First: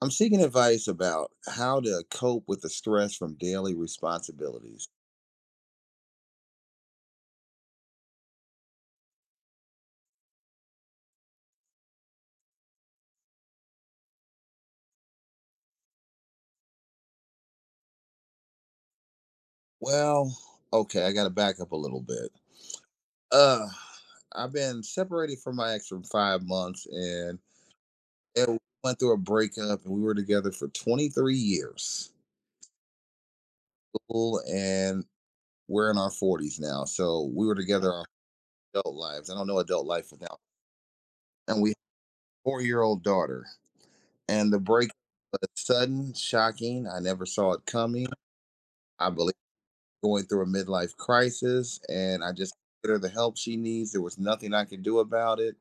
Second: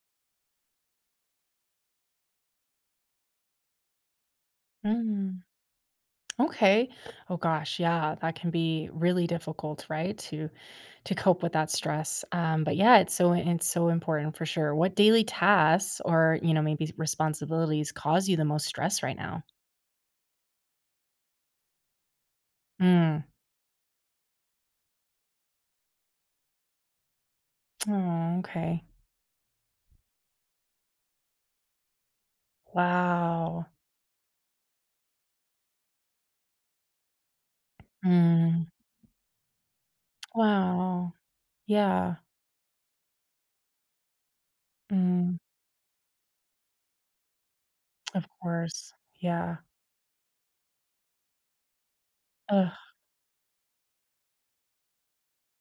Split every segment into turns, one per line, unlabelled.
I'm seeking advice about how to cope with the stress from daily responsibilities.
Mm, okay. Oh gosh, yeah, that can be really difficult, right? To cope with that stress. But yeah, it's so important for sure. What daily tasks or maybe responsibilities cause you the most stress right now?
Well, okay, I got to back up a little bit.
Mm.
Uh, I've been separated from my ex for 5 months, and
Oh,
it
okay.
went through a breakup, and we were together for 23 years.
Wow.
Cool. And we're in our 40s now, so we were together our
Mm.
adult lives. I don't know adult life without.
Wow.
And we have
Yeah.
a 4-year-old daughter, and the breakup
Mm.
was sudden, shocking. I never saw it coming.
Of course.
I believe.
Yeah.
Going through a midlife crisis, and I just
Ugh.
get her the help she needs. There was nothing I could do about it.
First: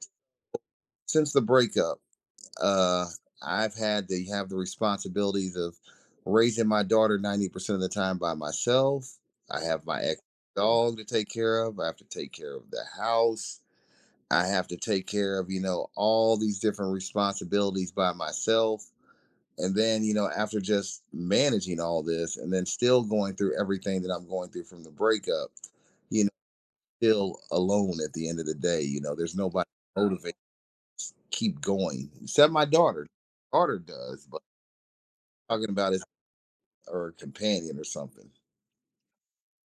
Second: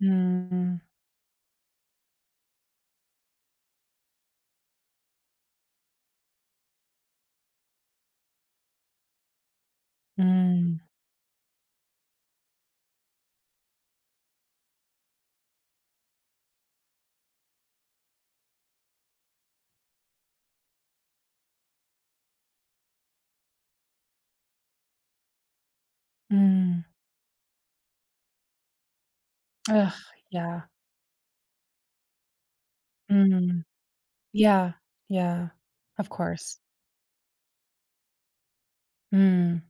Mm.
Since the breakup, uh, I've had to have the responsibilities of raising my daughter 90% of the time by myself. I have my ex
Mm.
dog to take care of. I have to take care of the house. I have to take care of, you know, all these different responsibilities by myself. And then, you know, after just managing all this and then still going through everything that I'm going through from the breakup, you know,
Mm.
still alone at the end of the day, you know, there's nobody
Ugh.
to motivate,
Yeah.
us, to keep going, except my daughter.
Mm.
Daughter does, but
Yeah. Yeah.
talking about is
Of course.
or companion or something.
Mm.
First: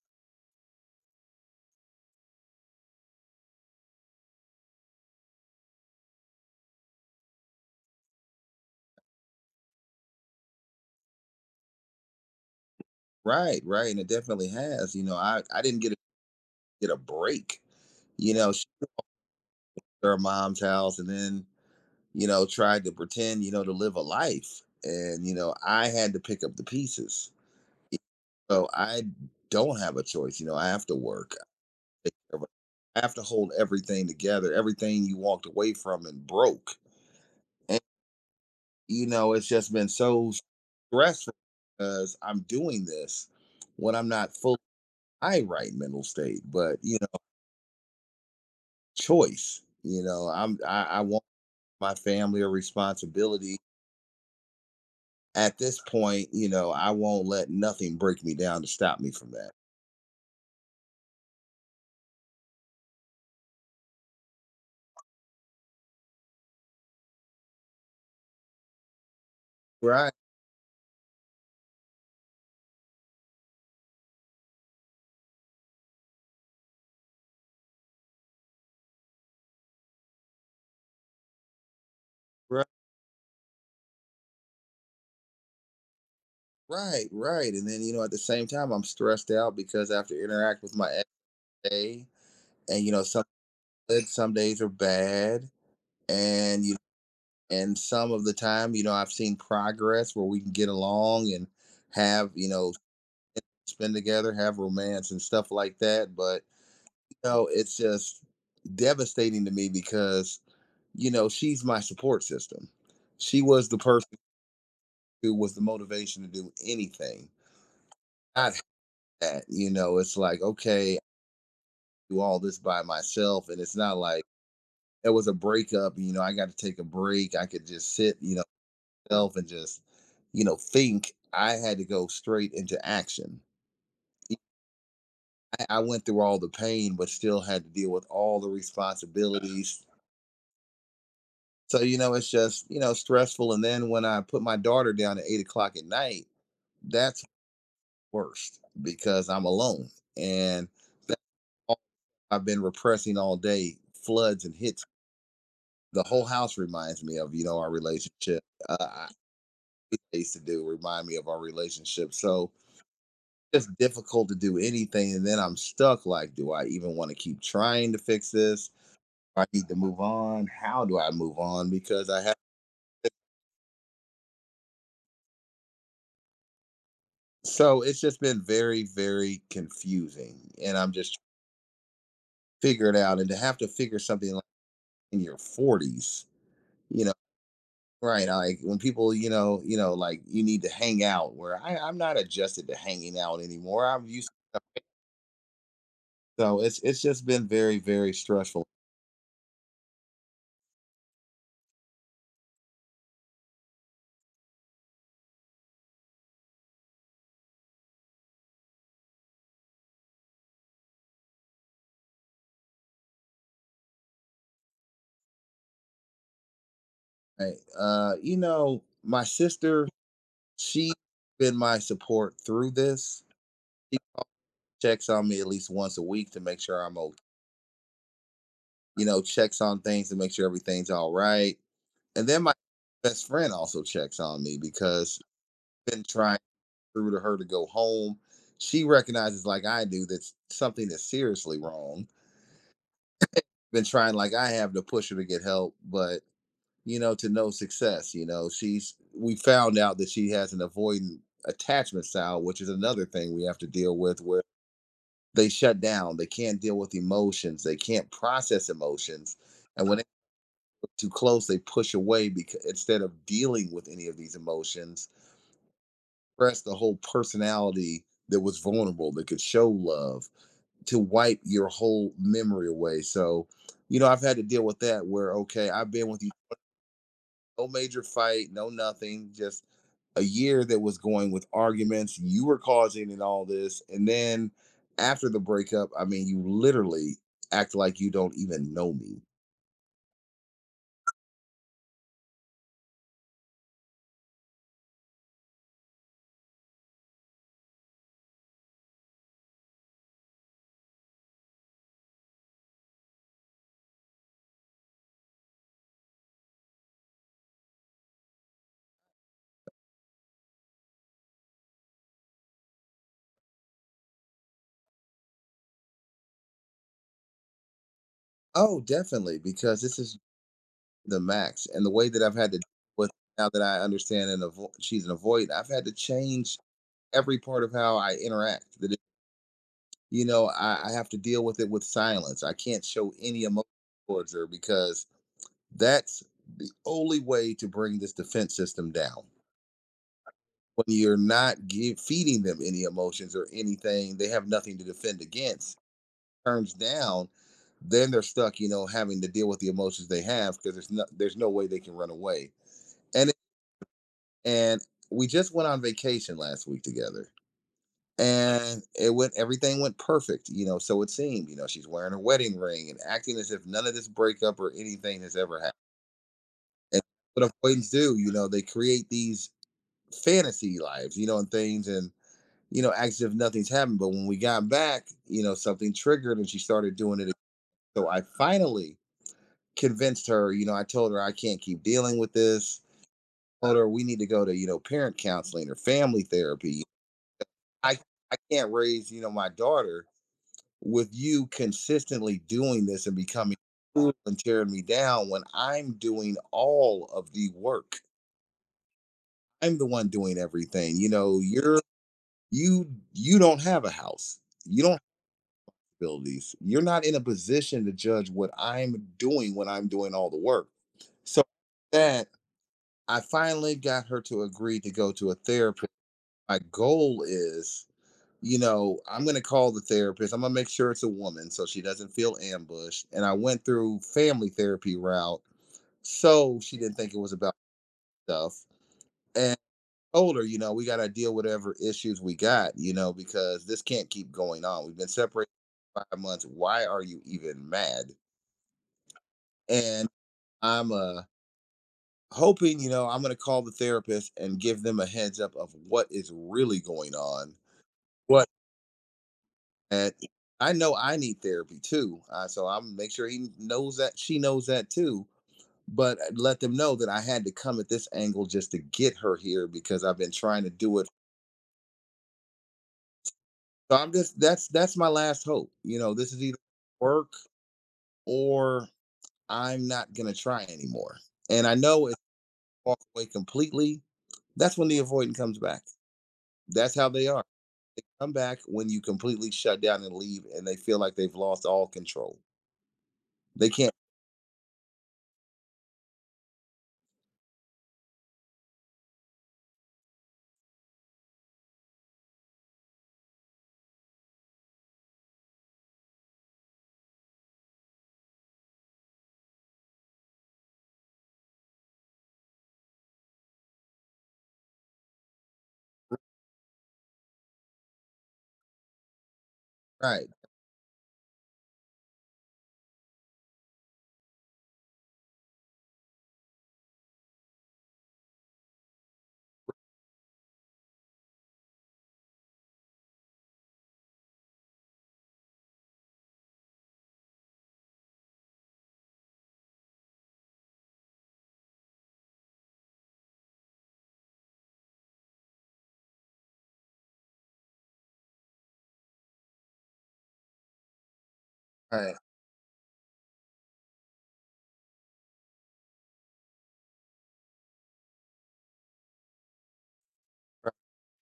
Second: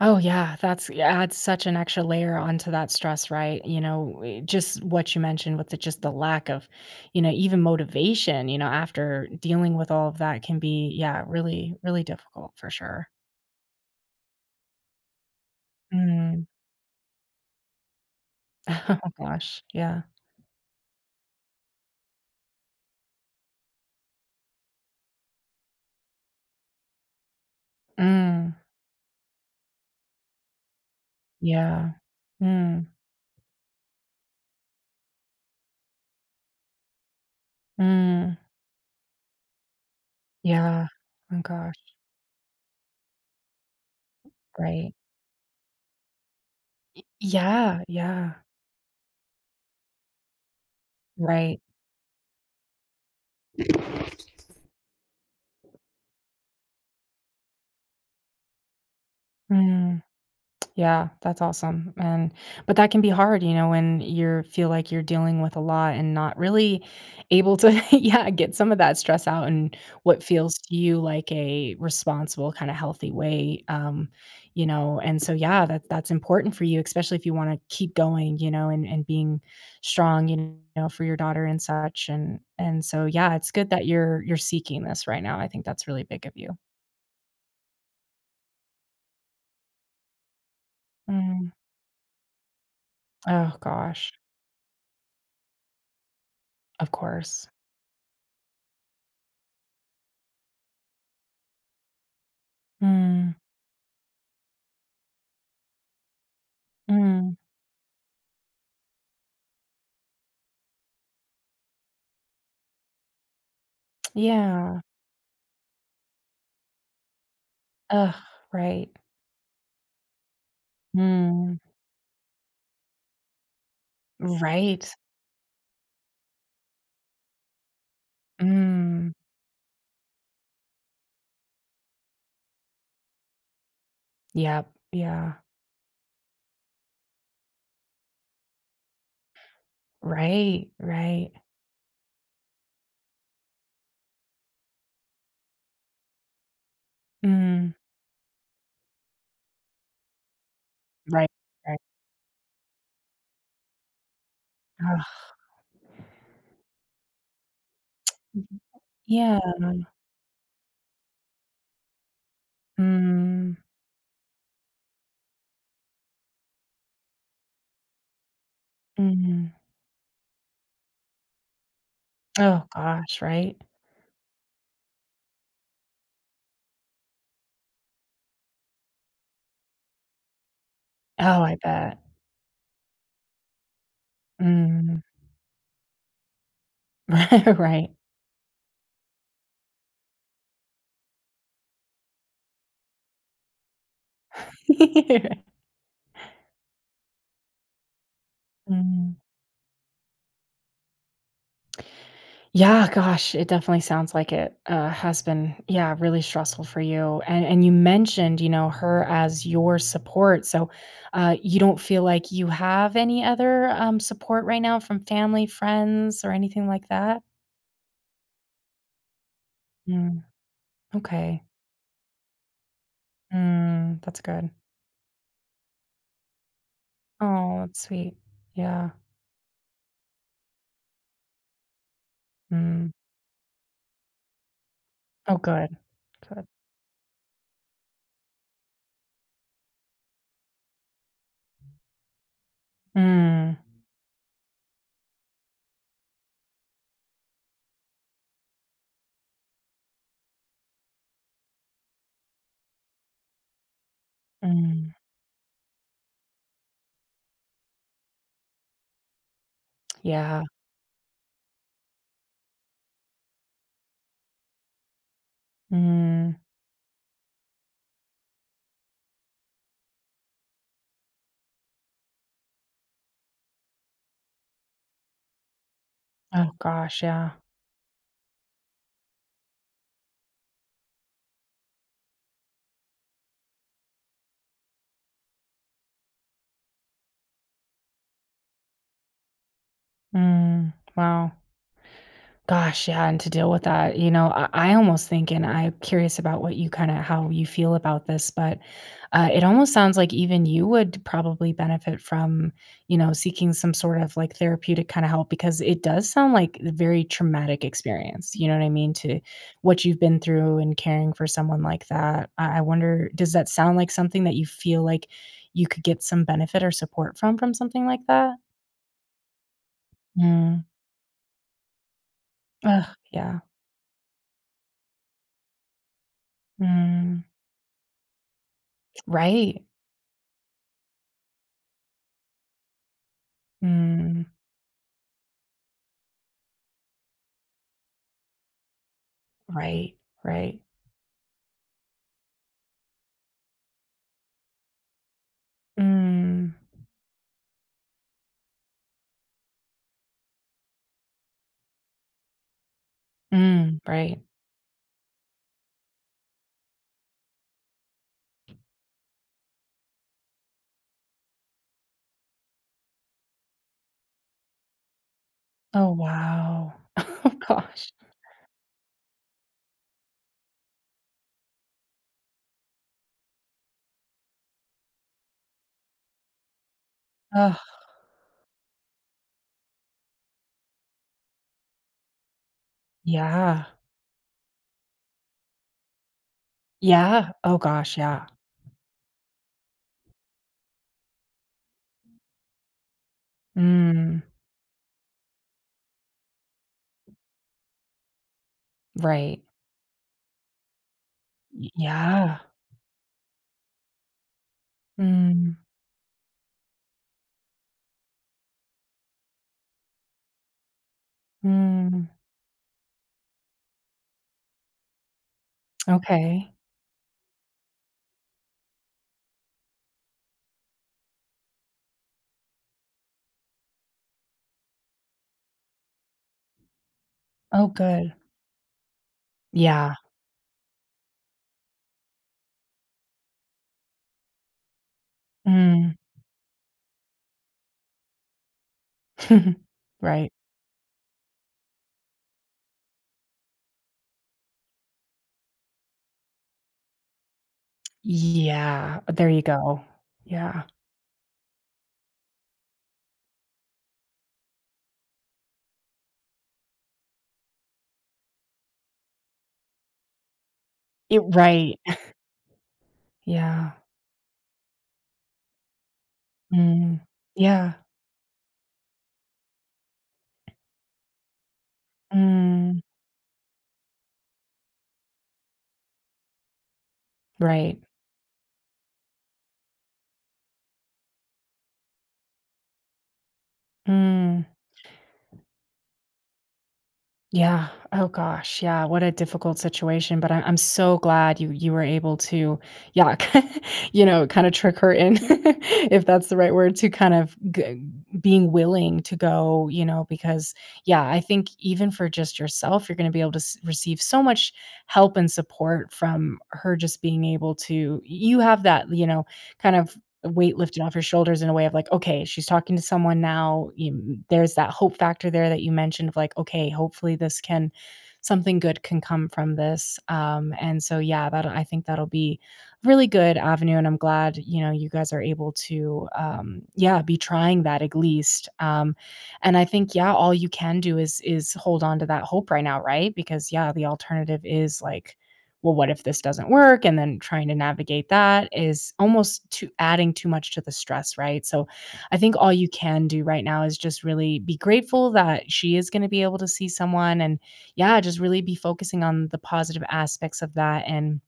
Oh yeah, that's it adds such an extra layer onto that stress, right? Just what you mentioned with the just the lack of, even motivation, after dealing with all of that can be, yeah, really, really difficult for sure.
Right, right. And it definitely has. You know, I didn't
Mm.
get a break. You know, she
Oh gosh,
went
yeah.
to her mom's house and then, you know, tried to pretend, you know, to live a life. And, you know, I had to pick up the pieces.
Mm.
So I don't have a choice. You know, I have to work. I
Yeah.
take care of it.
Mm.
I have to hold everything together. Everything you walked away from and broke. And
Mm.
you know, it's just been so
Yeah.
stressful
Oh gosh,
because I'm doing this when I'm not full
right.
my right mental state. But you know,
Yeah, yeah,
choice. You know, I want
right.
my family a responsibility. At this point, you know, I won't let nothing break me down to stop me from that.
Mm. Yeah, that's awesome. And but that can be hard, when you feel like you're dealing with a lot and not really able to yeah, get some of that stress out in
Right,
what feels to you like a responsible kind of healthy way. And so yeah, that's important for you, especially if you want to keep going, and being strong, for your daughter and such and
right.
and so yeah, it's good that you're seeking this right now. I think that's really big of you.
Right, right. And then, you know, at the same time, I'm stressed out because I have to interact with my ex
Mm.
day. And, you know, some
Oh
good,
gosh.
some days are bad. And, you
Of course.
and some of the time, you know, I've seen progress where we can get along and have, you know,
Mm.
spend together, have romance and stuff like that. But, you
Mm,
know, it's just devastating to me because, you know, she's my support system. She was the person
yeah.
who was the motivation to do anything.
Ugh,
Not
right.
that, you know, it's like, okay,
Mm,
do all this by myself. And it's not like
right.
it was a breakup, you know, I got to take a break. I could just sit, you know,
Mm,
self and just, you know, think. I had to go straight into action. E,
yep, yeah.
I went through all the pain, but still had to deal with all the responsibilities.
Right, right.
So, you know, it's just, you know, stressful. And then when I put my daughter down at 8 o'clock at night, that's
Mm,
worst because I'm alone. And that's
right, right.
all I've been repressing all day floods and hits
Ugh.
the whole house reminds me of you know our relationship.
Mhm.
I
Yeah.
used to do remind me of our relationship. So
Mm,
it's difficult to do anything, and then I'm stuck. Like, do I even want to keep trying to fix this? I
mhm.
need to move on. How do I move on? Because I have.
Oh gosh, right?
So it's just been very, very confusing, and I'm just
Oh, I bet.
figuring it out. And to have to figure something like
Mm,
in your 40s, you know,
right.
right? Like when people, you know, like you need to hang out. Where I'm not adjusted to hanging out anymore. I'm used. So it's just been very, very stressful.
Mm. Yeah, gosh, it definitely sounds like it has been, yeah, really stressful for you. And you mentioned, her as your support. So, you don't feel like you have any other support right now from family, friends, or anything like that.
Right? You know, my sister,
Mm,
she's
okay,
been my support through this. She
mm, that's good.
checks on me at least once a week to make sure I'm okay.
Oh, that's sweet. Yeah.
You know, checks on things to make sure everything's all right. And then my
Mm.
best friend also checks on me because
Oh, good.
I've been trying
Good.
through to her to go home. She recognizes, like I do, that something is seriously wrong.
Mm,
Been trying, like I have, to push her to get help, but you know, to no success. You know, she's we found out that she has an avoidant attachment style, which is another thing we have to deal with where
mm,
they shut down, they can't deal with emotions, they can't process emotions. And when they
yeah.
get too close, they push away because instead of dealing with any of these emotions,
Mm.
press the whole personality that was vulnerable, that could show love, to wipe your whole memory away. So, you know, I've had to deal with that where, okay, I've been with you
Oh gosh, yeah.
no major fight, no nothing, just a year that was going with arguments. You were causing and all this. And then after the breakup, I mean, you literally act like you don't even know me.
Mm, wow. Gosh, yeah, and to deal with that, I almost think and I'm curious about what you kinda how you feel about this, but, it almost sounds like even you would probably benefit from, seeking some sort of, like, therapeutic kinda help because it does sound like a very traumatic experience, you know what I mean, to what you've been through and caring for someone like that. I wonder, does that sound like something that you feel like you could get some benefit or support from something like that?
Oh, definitely, because this is
Mm.
the max. And the way that I've had to deal
Ugh,
with
yeah.
now that I understand and she's an avoid, I've had to change
Mm.
every part of how I interact. That, it,
Right.
you know, I have to deal with it with silence. I can't show any emotion
Mm,
towards her because that's the only way to bring this defense system down.
right, right.
When you're not feeding them any emotions or anything, they have nothing to defend against.
Mm,
Turns down, then they're stuck, you know, having to deal with the emotions they have because there's no way they can run away. And
mm, right.
and we just went on vacation last week together, and it went everything went perfect, you know. So it seemed, you know, she's wearing her wedding ring and acting as if none of this breakup or anything has ever happened.
Oh, wow.
And
Oh,
what
gosh.
avoidance do, you know, they create these fantasy lives, you know, and things and you know, acts if nothing's happened. But when we got back, you know, something triggered and she started doing it.
Oh
So I finally convinced her, you know, I told her I can't keep dealing with this.
yeah.
I told her we need to go to, you know, parent counseling or family therapy.
Yeah. Oh, gosh,
I
yeah.
I can't raise, you know, my daughter with you consistently doing this and becoming cruel
Mm,
and tearing me down when I'm doing all of the work.
right.
I'm the one doing everything. You know,
Y
you're
yeah.
you you don't have a house. You don't
Mm,
build these. You're not in a position to judge what I'm doing when I'm doing all the work. So
mm,
that I finally got her to agree to go to a therapist.
okay.
My goal is, you know, I'm going to call the therapist. I'm going to make sure it's a woman so she doesn't feel ambushed. And I went through family therapy route so she didn't think it was about
Oh, good.
stuff. And.
Yeah.
Older, you know, we got to deal with whatever issues we got, you know, because this can't keep going on. We've been separated
Mm.
for 5 months. Why are you even mad? And
Right.
I'm hoping, you know, I'm going to call the therapist and give them a heads up of what is really going on. What?
Yeah. There you go.
And
Yeah.
I know I need therapy too. So I'm make sure he knows that she knows that too. But let them know that I had to come at this angle just to get her here because I've been trying to do it.
It right. Yeah.
So I'm just that's my last hope. You know, this is either
Mm.
work
Yeah.
or I'm not gonna try anymore. And I know if
Mm,
I walk away completely, that's when the avoidant comes back. That's how they are.
right.
Come back when you completely shut down and leave and they feel like they've lost all control. They can't.
Mm. Yeah. Oh gosh. Yeah. What a difficult situation. But I'm so glad you were able to, yeah, kind of trick her in, if that's the right word, to kind of being willing to go. Because yeah, I think even for just yourself, you're going to be able to receive so much help and support from her just being able to. You have that, kind of
right,
a weight lifted off your shoulders in a way of like, "Okay, she's talking to someone now." You There's that hope factor there that you mentioned of like, "Okay, hopefully this can something good can come from this." And so, yeah, that I think that'll be a really good avenue, and I'm glad, you guys are able to, yeah, be trying that at least. And I think, yeah, all you can do is hold on to that hope right now, right? Because, yeah, the alternative is, like, well, what if this doesn't work? And then trying to navigate that is almost too adding too much to the stress, right? So
right,
I think all you can do right now is just really be grateful that she is going to be able to see someone and yeah, just really be focusing on the positive aspects of
right,
that and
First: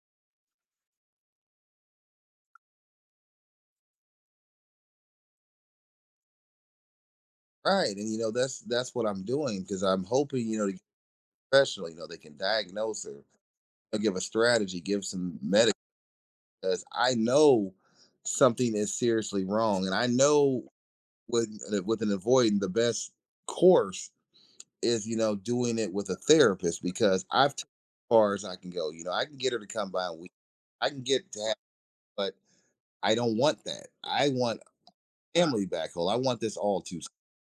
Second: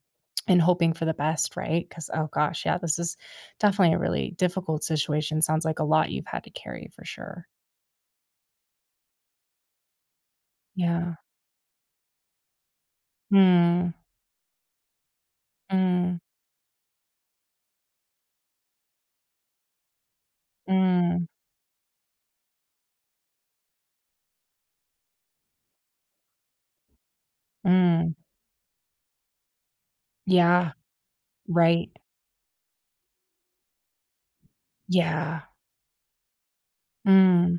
and hoping for the best, right? Cuz oh gosh, yeah, this is definitely a really difficult situation. Sounds like a lot you've had to carry for sure.
right. And you know, that's what I'm doing because I'm hoping, you know, to get
Yeah.
professional, you know, they can diagnose or
Mm,
they'll give a strategy, give some medic
mm,
because I know something is seriously wrong. And I know
mm,
with an avoidant, the best course is you know doing it with a therapist because I've t- as
mm.
far as I can go. You know, I can get her to come by and we,
Yeah,
I can get to have,
right.
but I don't want that. I want
Yeah.
family back home. I want this all to,
Mm.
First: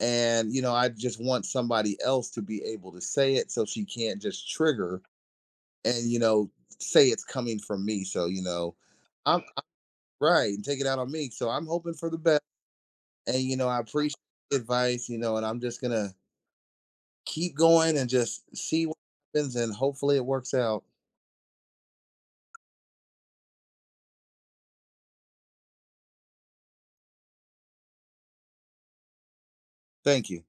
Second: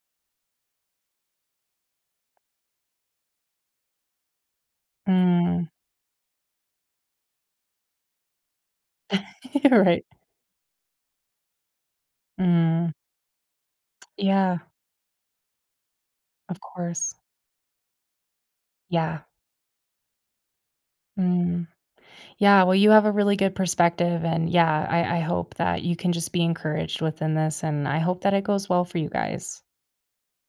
and you know, I just want somebody else to be able to say it so she can't just trigger
Mm.
and you know say it's coming from me. So you know, I'm
Right.
right and take it out on me. So I'm hoping for the best,
Mm.
and you know, I appreciate the
Yeah,
advice. You know, and I'm just gonna
of course.
keep going and just see what
Yeah.
happens and hopefully it works out.
Mm. Yeah, well, you have a really good perspective, and yeah, I hope that you can just be encouraged within this, and I hope that it goes well for you guys.
Thank you.